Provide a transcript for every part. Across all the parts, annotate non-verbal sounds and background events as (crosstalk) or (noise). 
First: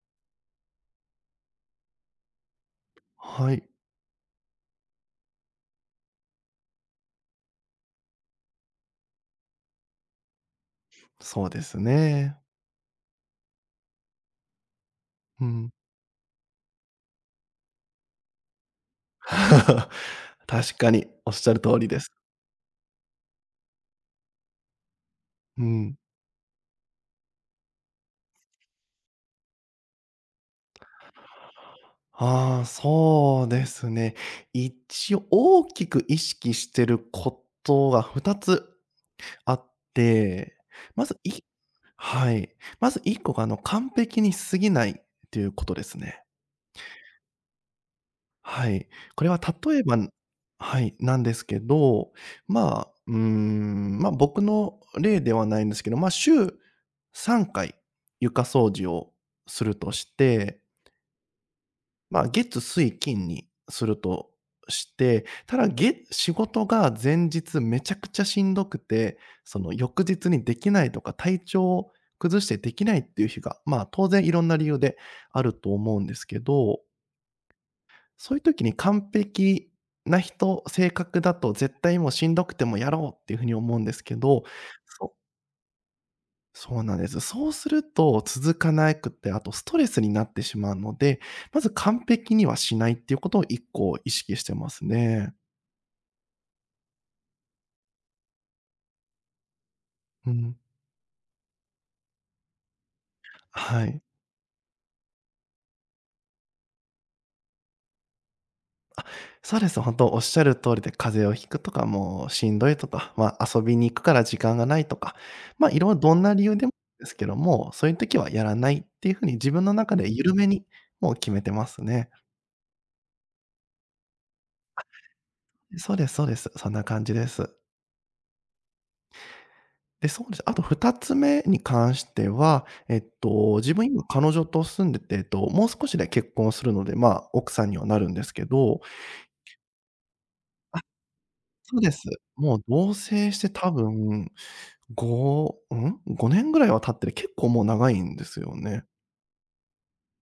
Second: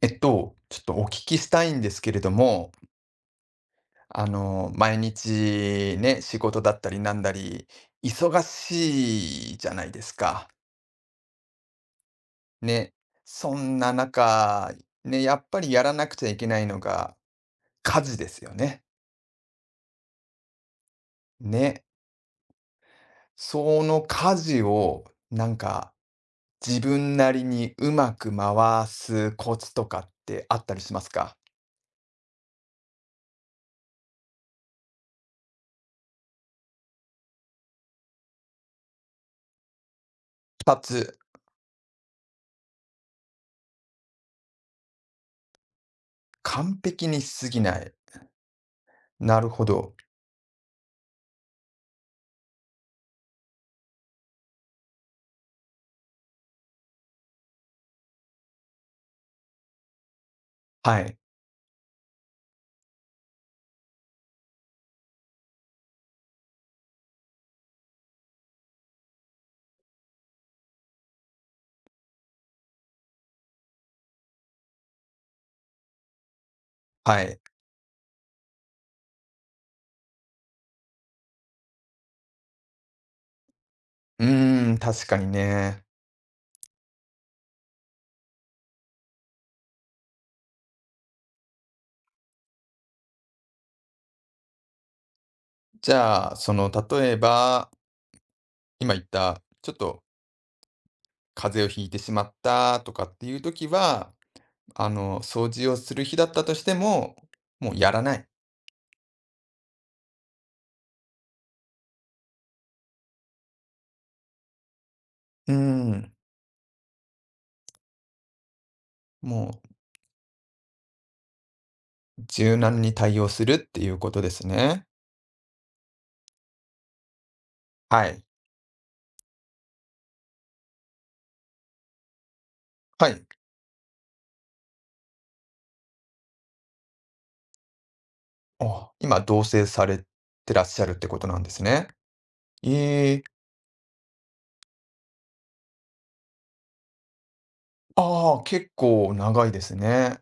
ちょっとお聞きしたいんですけれども、はい、毎日ね、仕事だったりなんだり、忙しいじゃないですか。そうですね。ね。そんな中、ね、やうっぱりん。やらなくちゃいけないのが家事ですよね。(laughs) 確かにおっしゃる通ね。りです。その家事を、なんうか、ん。自分なりにうまく回すコツとかってあったりしますかああ、そうですね。一応大きく意識してることが2つあって、？2まつ、ずいはい。まず1個が完璧に過ぎないっていうことですね。完璧にしすぎない。はい。これはなるほ例えど。ば、はい、なんですけど、まあ、ま、僕の例ではないんですけど、ま、週3回床掃除をするとして、はい。ま、月、水、金にするとして、ただ、月仕事が前日めちゃくちゃしんどくて、その翌日にできないとか、体調を崩してできないっていう日が、まあ、当然いろんな理由であると思うんですけど、はい。そういう時に完璧な人、性格だと絶対もうしんどくてもやろうっていう風に思うんですけうど、ーん、確そうかにね。そうなんです。そうすると続かなくて、あとストレスになってしまうので、まず完璧にはしないっていうことを1個意識してますね。じゃあ、その、例えば、今言った、ちょっとうん。風邪をひいてしまったとかっていう時はい。は、掃除をする日だったとしても、もうやらない。そうです。本当おっしゃる通りで、風邪をひくとか、もうしんどいとか、まあ、遊びに行くから時間がないとか、うーまあ、いろいろん、どんな理由でもですけども、そういう時はやらないっていう風にも自う分の中で緩めに、もう決めてますね。柔軟に対応するっていうことですね。そうですそうです。そんな感じです。はい。で、そうです。あと2つ目に関しては、はい。自分今彼女と住んでて、もう少しで結婚するので、まあ、奥さんにはなるんですけど、あ、今、同棲されてらっしゃるってことなんですそうね。です。もう同ええ、棲して多分5、ん？5年ぐらいは経ってる、結構もう長いんであすあ、よ結ね。構長いですね。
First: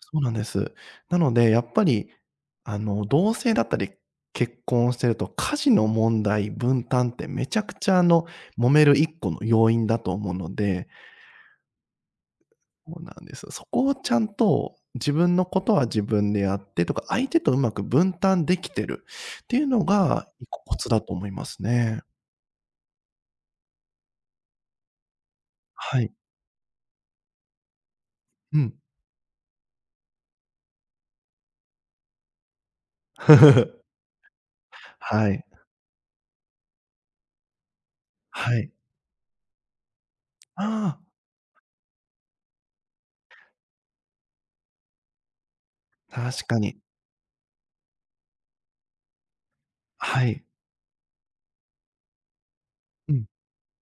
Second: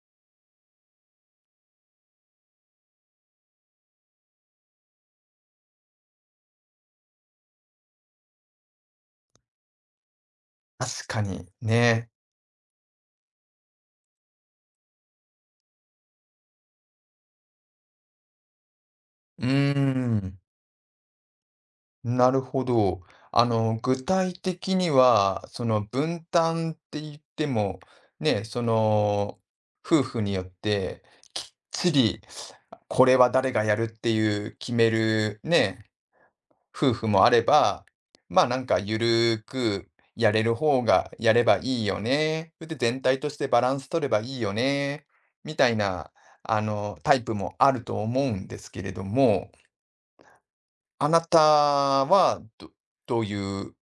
そうなんです。なので、やっぱり、同棲だったり、結婚してると、家事の問題、分担ってめちゃくちゃ、揉める一個の要因だと思うので、確かに、ね。そうなんです。そこをちゃんと、自分のことは自分でやってとか、相手とうまく分担できてるうーっていうのがん。一個コツだと思いますね。なるほど。具体的には、そのはい。分担って言っても、ね、うそん。の、夫婦によってきっちり、これは誰がやるっ (laughs) ていう決めはるい。ね、夫婦もあれば、まあはなんい。かゆるーくやれる方あがやればいいよね。それで全体としてバランス取ればいいよね。みたいな、あ、確かに。タイプもあると思うんですけれども、はい。あなたはうどうん。いう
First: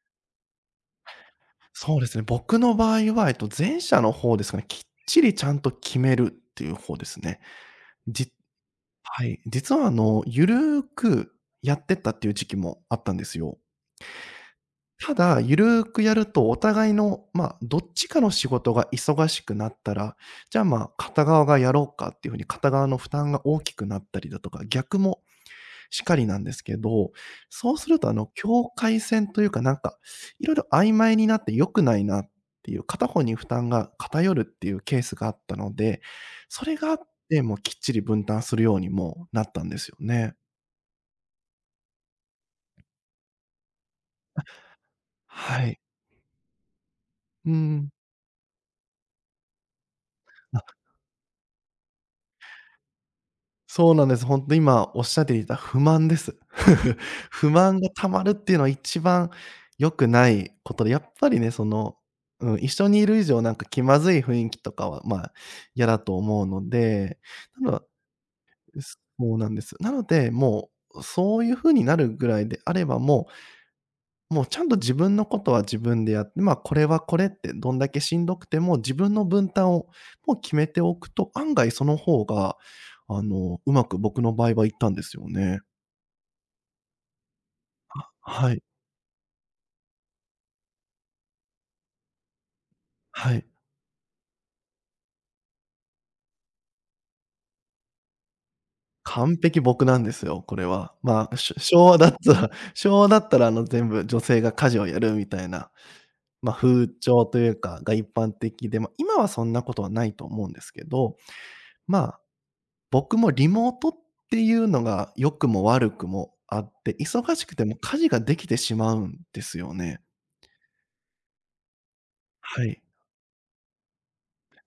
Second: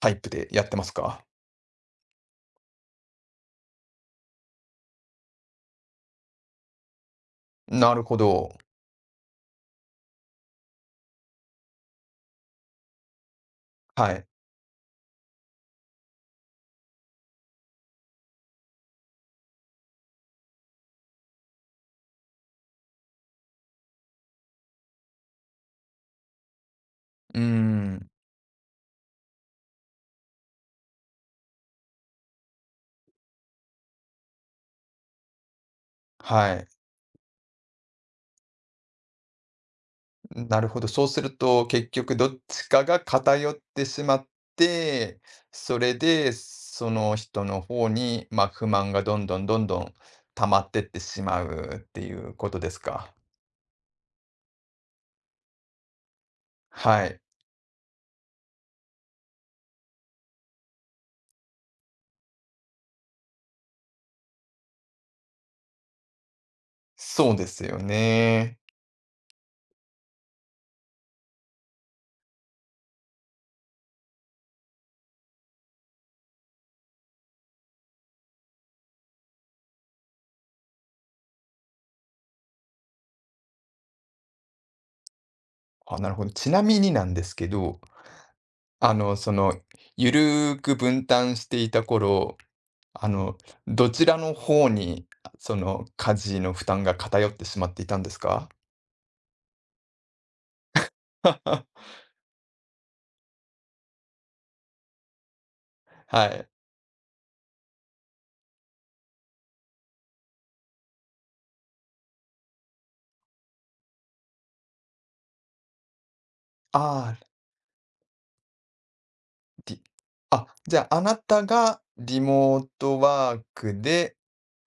タイプでやってますか？そうですね。僕の場合は、前者の方ですかね。きっちりちゃんと決めるっていう方ですね。なるほじど。はい。実はゆるーくやってったっていう時期もあったんですよ。はい。ただ、ゆるーくやるとお互いの、まあ、どっちかの仕事が忙しくなったら、じゃあ、まあ、片側がやろうかっていう風に片側の負担が大きくなったりだとか、逆もしかりなんですけど、うーそうするとん、あの境界線というかなんか、いろいろ曖昧になって良くないなっていう、片方に負担が偏るっていうケースがあったので、はそい。れがあって、もうきっちり分担するようにもなったんですよね。なるほど。そうすると、結局どっちかが偏ってしまって、はそい。れで、その人うの方ん。に、まあ、不満がどんどんどんどん溜まってってしまうっていうことですか？そうなんです。本当今おっしゃっていた不満です。(laughs) はい。不満が溜まるっていうのは一番良くないことで、やっぱりね、その、うん、一緒にいる以上なんか気まずい雰囲気とかは、まあ、嫌だと思うので、そうですなよのね。で、そうなんです。なので、もうそういう風になるぐらいであれば、もうちゃんと自分のことは自分でやって、まあ、これはこれってどんだけしんどくても自分の分担をもう決めておくと、案外その方が、うまく僕の場合はいったんですよね。あ、なるほど。ちなみになんですけど、はい、あの、その、ゆるーく分担していた頃あはの、い。どちらの方に、あ、その、家事の負担が偏ってしまっていたんですか？完璧僕なんですよ、これは。まあ、昭 (laughs) 和だったら (laughs) 昭和だったら、全部女性が家事をやるみたいな、はい。ま、風潮というかが一般的で、ま、今はそんなことはないと思うんですけど、まあ僕もリモートっていうのが良くも悪くもあっあて、あ、忙しくても家事ができてしまうんですよりね。あ、じゃあ、あなたがリモはーい。トワークで、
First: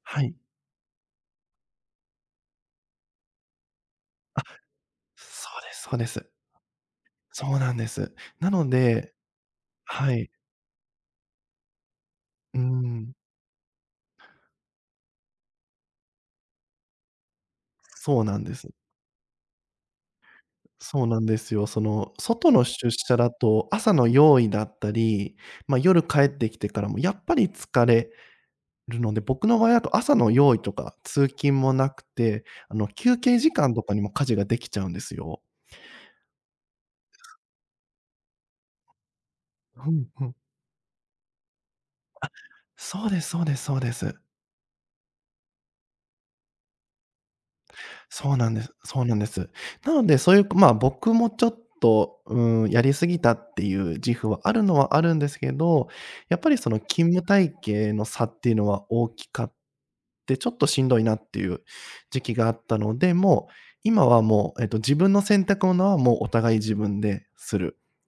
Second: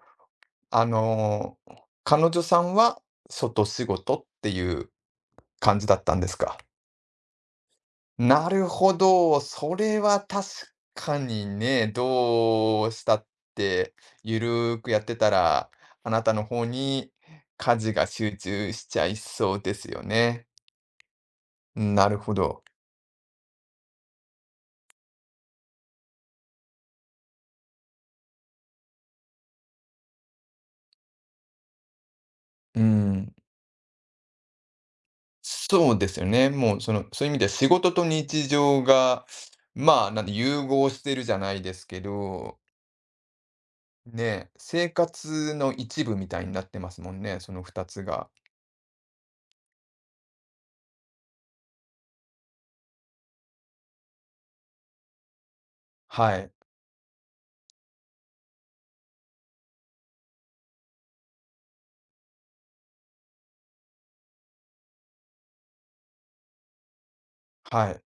はい。あの、彼女さんは外仕事っていうそうで感すじそだうっでたんです。すか？そうなんです。ななるのほで、ど。それははい。確かにね、うーどうしん。たってゆるーくやってたら、あなたの方に家事がそう集なんです。中しちゃいそうですよね。そうなんですよ。そなの、るほ外ど。の出社だと朝の用意だったり、ま、夜帰ってきてからもやっぱり疲れるので、僕の場合だと朝の用意とか通勤もなくて、う休ん。憩時間とかにも家事ができちゃうんですよ。そうですよね。もうその、そういう意味では仕事と日常が、ふまんあ、なふんでん。融合してるじゃないですけど、そうですそうですそうです。ね、生活の一部みたいになってますもんね、その2つが。そうなんですそうなんです。なので、そういう、まあ、僕もちょっと、うん、やりすぎたっていう自負はあるのはあるんですけど、はやっぱい、りその勤務体系の差っていうのは大きかって、ちょっとしんどいなっていう時期があったので、もう、今はもう、自分の洗濯物はもうお互い自分でする。はい、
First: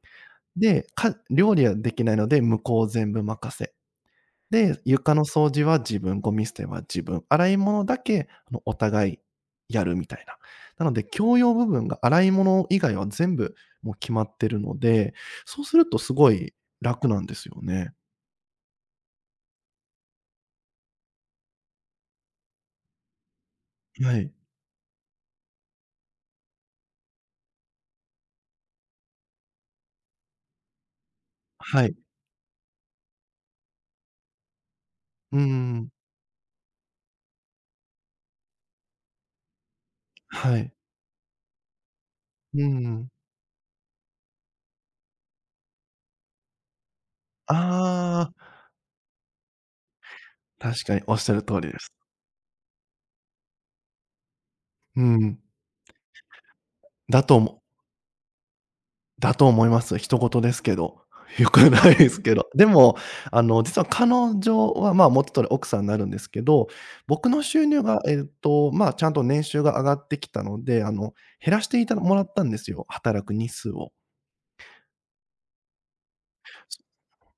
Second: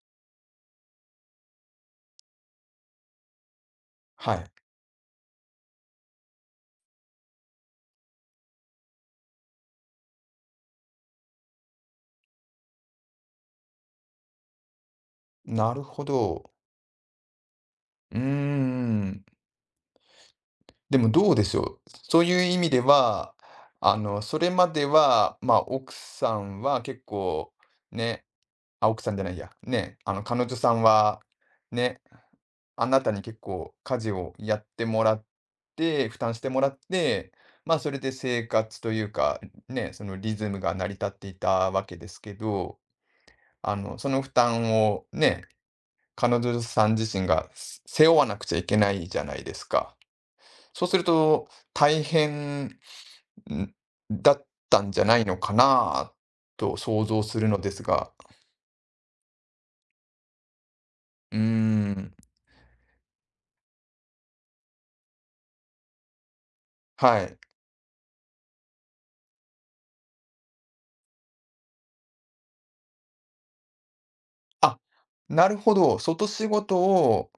で、料理はできないので、向こう全部任せ。はい。で、床の掃除は自分、ゴミ捨ては自分、洗い物だけ、お互いやるみたいな。なので、共用部分が洗い物以外は全部もう決まってるので、そうなするるとほすごど。い楽なんですよね。うーん。でもどうでしょう。そういう意味では、はい。それまでは、まあ、奥さんは結構、ね、あ、奥さんじゃないや、ね、彼女さんは、はい。ね、あなたに結構家事をやってもらっうん。て、負担してもらって、まあ、それで生活というか、ね、そのリズはムがい。成り立っていたわけですけうど、ん。その負担をね、彼女さん自身が背負わああ、なくちゃいけないじゃないですか。確そうかするにおっしゃると、通りです。大変だったんじうゃないのん。かなと想像だとするの思ですが。だと思います。一言ですけど。うー (laughs) よくないでん、すけど。(laughs) でも、実は彼女は、まあ、元取奥さんになるんですけど、は僕い。の収入が、まあ、ちゃんと年収が上がってきたので、減らしていたもらったんですよ、働く日数を。あ、なるほど、外仕事を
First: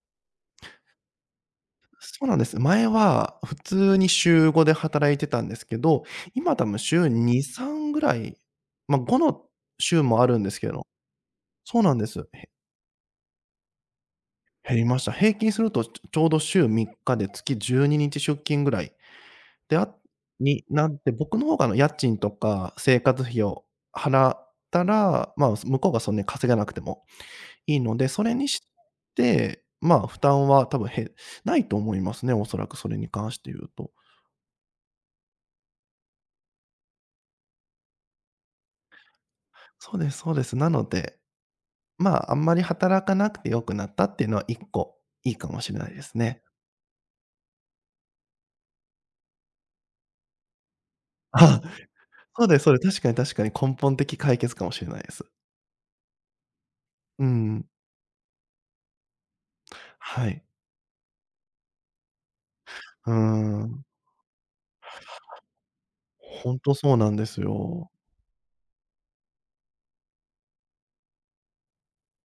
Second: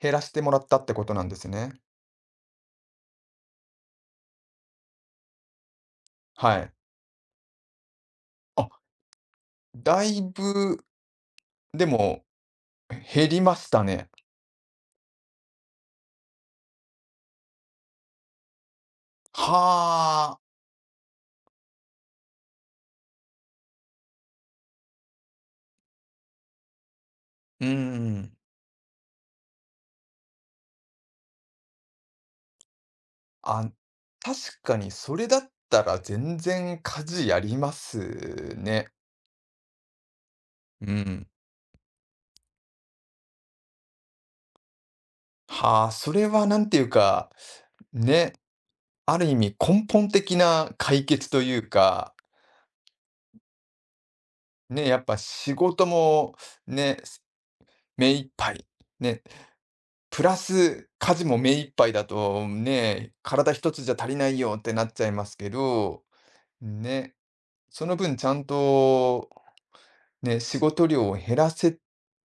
減らしてもらったってことなんですね。そうなんです。前は普通に週5で働いてたんですけど、今は多い。分週2、3ぐらい、あ、まあ、5の週だもいあるんですけぶ、ど、そうでなんです。も、減りましたね。減りました。平均するとちょうど週3日で月12日出勤ぐらいで、はあ。になって、僕の方が家賃とか生活費を払ったら、まあ、向こうがそんなに稼げなくてもうーいいので、それん。にして、まあ、負担は多分ないと思いますね、おそらくそれに関して言うあ、と。確かにそれだったら全然家事やりますね。そうですそうです。なのうで、ん。まあ、あんまり働かなくて良くなったっていうのは一個いいかもしれはなあ、いでそすれね。はなんていうか、ね。ある意味根本的な解決 (laughs) といあ、うか、そうですそうです。確かに確かに根本的解決かもしれね、やないっでぱす。仕事もね、うん。目いっぱい、ね、プはラい。ス家事も目いっぱいだとうね、ー体一つん。じゃ足りないよってなっちゃいますけど、ほんとそうなね、んですそよ。の分ちゃんとね、仕事量を減らせ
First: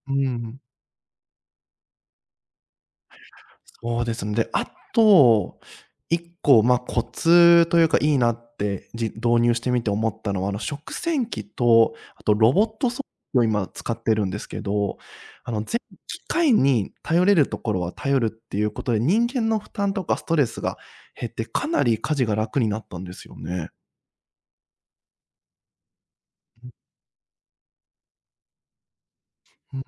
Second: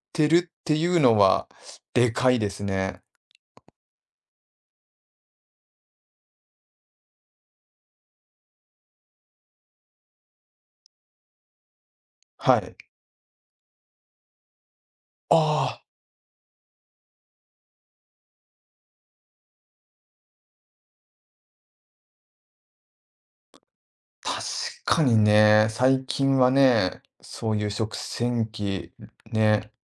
うてるっん。ていうのはでかいですね。そうですね。で、あと、1個、まあ、コツというか、いいなって、導入してみて思ったのは、食洗機と、あとロはボい。ット掃除機を今使ってるんですけど、あの、あぜあ、機械に頼れるところは頼るっていうことで、人間の負担とかストレスが減って、かなり家事が楽になったんですよね。確かにね、最近はね、そういう食洗機ね、うん。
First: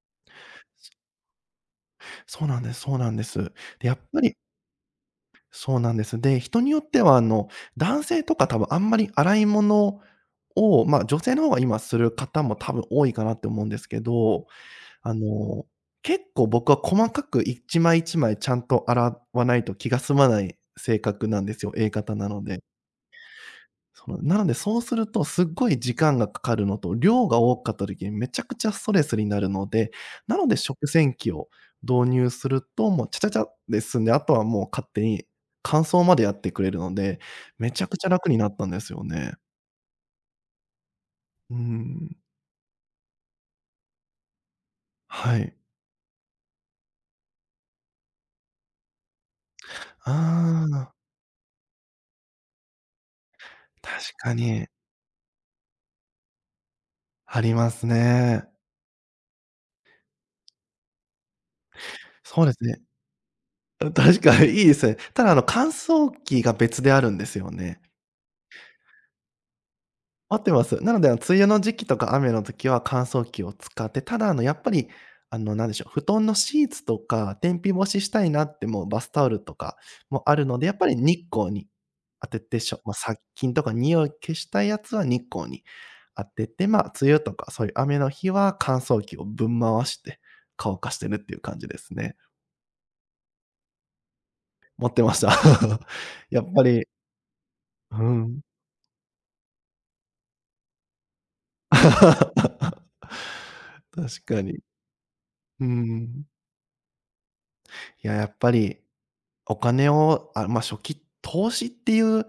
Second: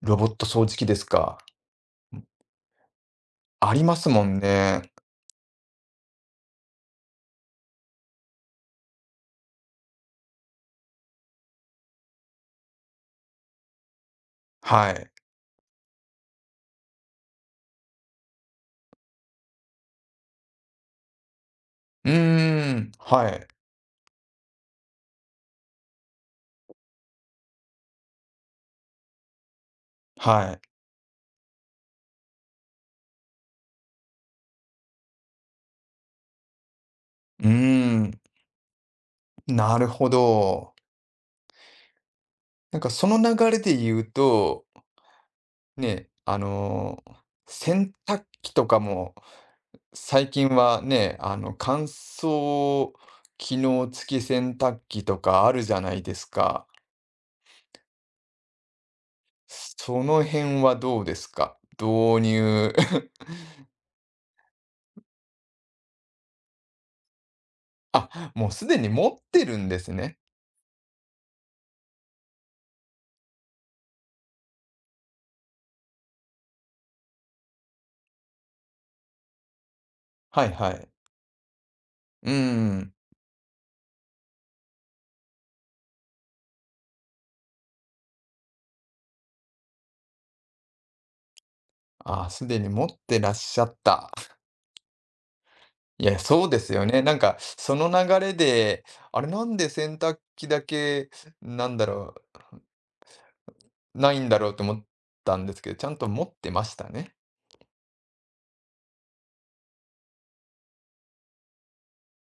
ロボット掃除機ですか。そうなんですそうなんです。ありで、やまっすぱもりんね。そうなんです。で、人によっては男性とか多分あんまり洗い物を、ま、女性の方が今する方も多分多いかなって思うんですけど、はい。あの、結構僕は細かく一枚一枚ちゃんと洗わないと気が済まない性格なんですよ、Ａ う型なので。ーん、はい、そうするとすっごい時間がかかるのと、量が多かった時にめちゃくちゃストレスになるので、なのはでい。食洗機を導入すると、もうちゃちゃちゃで済んで、あとはもう勝手に乾燥までやってくれるので、うーめちゃくちゃん、楽になったんですよね。なるほど。うーん。なんかその流れで言うと、はい。ね、洗濯機とかも、あ最近はあ、ね、乾燥機能確付きか洗に濯機とかあるじゃないですか。ありますね。その辺はどうですか？導そうです入。ね。うん、確かにいいですね。ただ、乾燥機が別であるんですよね。(laughs) あ、もうすでに持ってるんですね。合ってます。なので、梅雨の時期とか雨の時は乾燥機を使って、ただ、あの、やっぱり、あの、なんでしょう、布団のシーツとか天日干ししたいなって、もうバスタオルとかもあはるいので、はやっぱい。り日光に当うててしょん。まあ、殺菌とか臭い消したいやつは日光に当てて、まあ、梅雨とかそういう雨の日は乾燥機をぶん回して乾かしてるっていう感じですね。ああ、すでに持ってらっしゃった。持ってました。(laughs) いや、やそうっでぱすよりね。なんか、そのう流れん。で、あれ、なんで洗濯機だけ、なんだろ (laughs) ない確んだかろうに。と思ったんですうけど、ちゃんと持ん。ってましたね。いや、やっぱりお金を、あ、まあ、初期投資っていう、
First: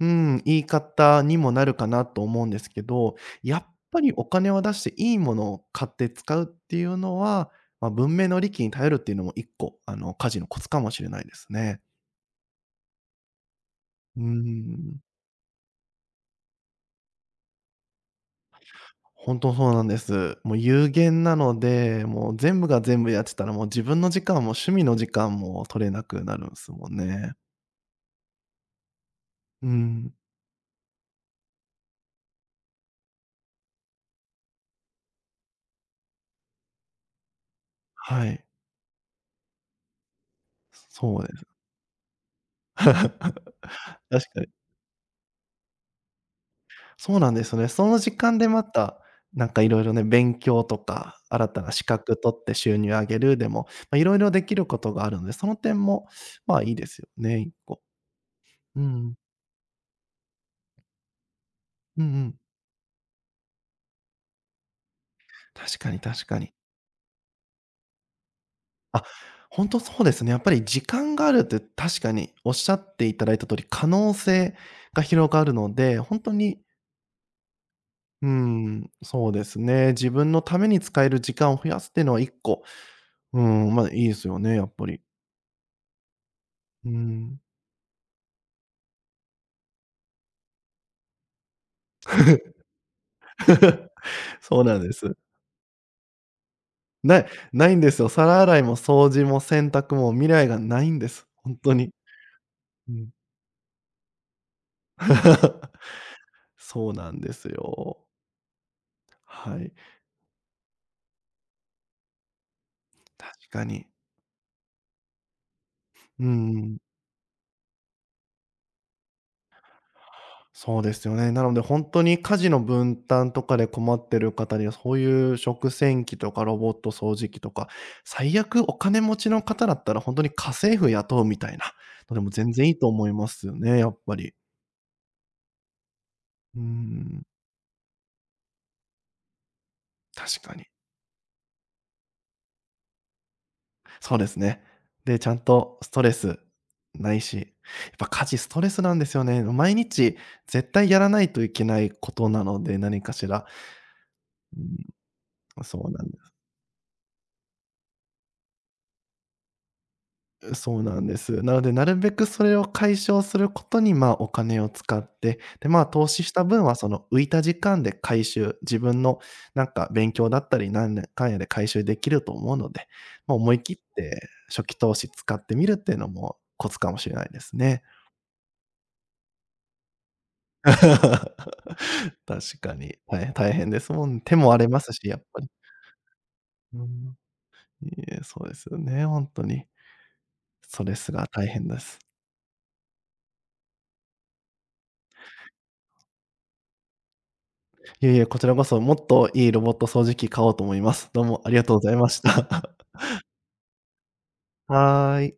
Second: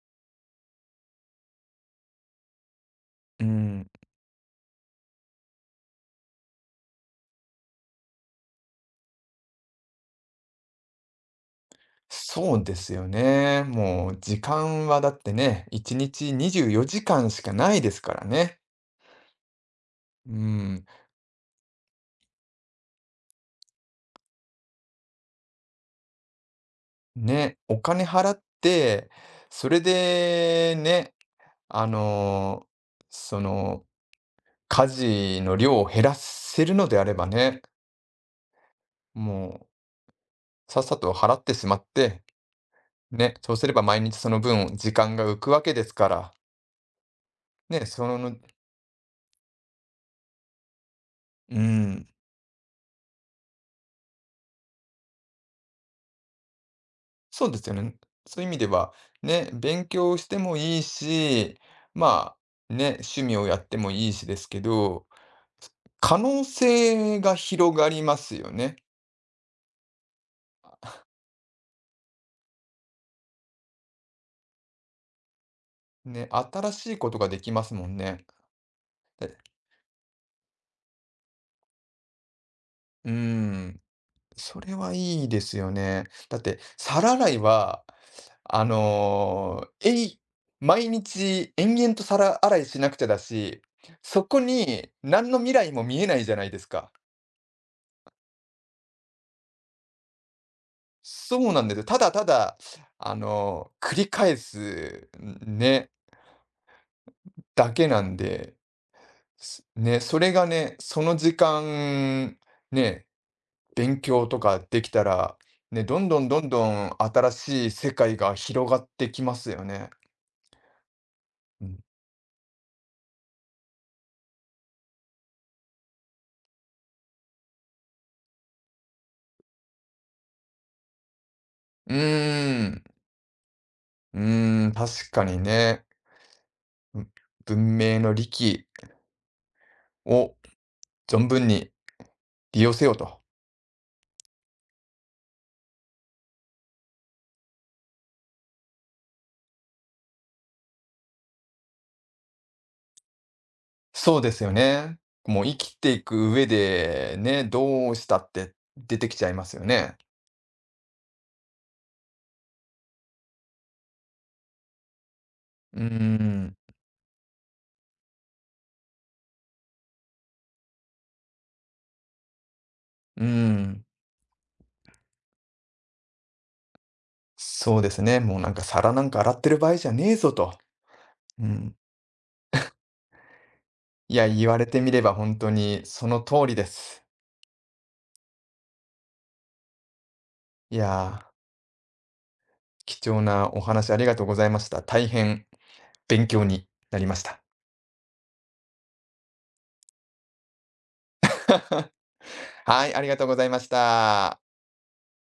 うん、言い方にもなるかなと思うんですけど、うやっん。ぱりお金を出していいものを買って使うっていうのは、まあ、文明の利器に頼るっていうのも一個、家事のコツかもしれないですね。そうですよね。もう、うー時間はん、だってね、1日24時間しかないですからね。ほんとそうなんでうす。もうん。有限なので、もう全部が全部やってたら、もう自分の時間も趣味の時間も取れなくなるんすもんね。ね、お金払って、うそれん、で、ね、あの、その、家事の量を減らせるのであればね、はい。もうさっさとそう払でっす。てしまって、ね、そうすれば毎 (laughs) 日確そのかに。分時間が浮くわけですから、そうなんですね。ね、そのそ時の、間でまた、なんかいろいろね、勉強とか、新うたな資ん、格取って収入上げるでも、ま、いろいろできることがあるので、その点も、まあ、いいですよね、そう1ですよ個。ね。そういう意味でうは、ん。ね、勉強してもいいし、うんうまん。ね、趣味をやってもいいしですけど、確かに可確か能に。性が広がりますよね。あ、ほんとそうですね。やっぱり時間があるって確かにおっしゃっていただいた通り、可能性が広がるので、ほんね、とに、新しいことができますもんね。うーん、そうでですね。自分のために使える時間を増やすっていうのは一個、うーうーん、ん。ま、いいですよね、そやっれぱはり。いいですよね。だって、うー皿洗いん。は、あの、えい毎日延々と皿洗いしなくちゃだし、そこそうなんにです。何の未来も見えないじゃないですか。ない、ないんですよ。皿洗いも掃除も洗濯も未来がないんです。そほうんなんとですよ。に。ただただ、うん。繰り返す(laughs) ね、そうなんですだけよ。なんで、はすい。ね、それがね、その時間、ね、確かに。勉強とかできたら、ね、どんどうんどんんどうん。ん新しい世界が広がってきますよね。そうですよね。なのでほんとに家事の分担とかで困ってる方には、そういう食洗機とかロボット掃除機とか、最悪お金持ちの方だったらほんとに家政婦雇うみたいなうーのでも全然いいん、と思いますよね、やっぱうり。ーん、確かにね。うーうん、ん、文明の利器を確かに。存分に利用せよと。そうですね。で、ちゃんとストレスないし、やっぱ家事ストレスなんですよね。毎日絶対やらないといけないことなので、何かしら。そうですようね。もう生ん、きそうていなんでくす上で、ね、どうしたって出てきちゃいますよね。そうなんです。なので、なるべくそれを解消することに、まあ、お金を使って、で、うまーあ、投資したん、分はその浮いた時間で回収、自分のなんか勉強だったり、なんやかんやで回収できると思うので、うーまあ、思い切っん。て初期投資使ってみるっていうのもコツかもしれないですそうね。ですね。もうなんか皿なんか洗ってる場合じゃねえぞと。うん。(laughs) 確かに。大変ですもいん。や、手言もわ荒れれまてみすれし、ばやっ本ぱ当り。にその通りでうす。ん。いえ、そうですよね、本当に。いストレスやがー、大変です。貴重なお話ありがとうございました。大変勉強になりました。いえいえ、こちらこそもっといいロボット掃除機買おうと思います。どうもありがとうござ (laughs) いました。はい、ありがとうございました。(laughs) はーい。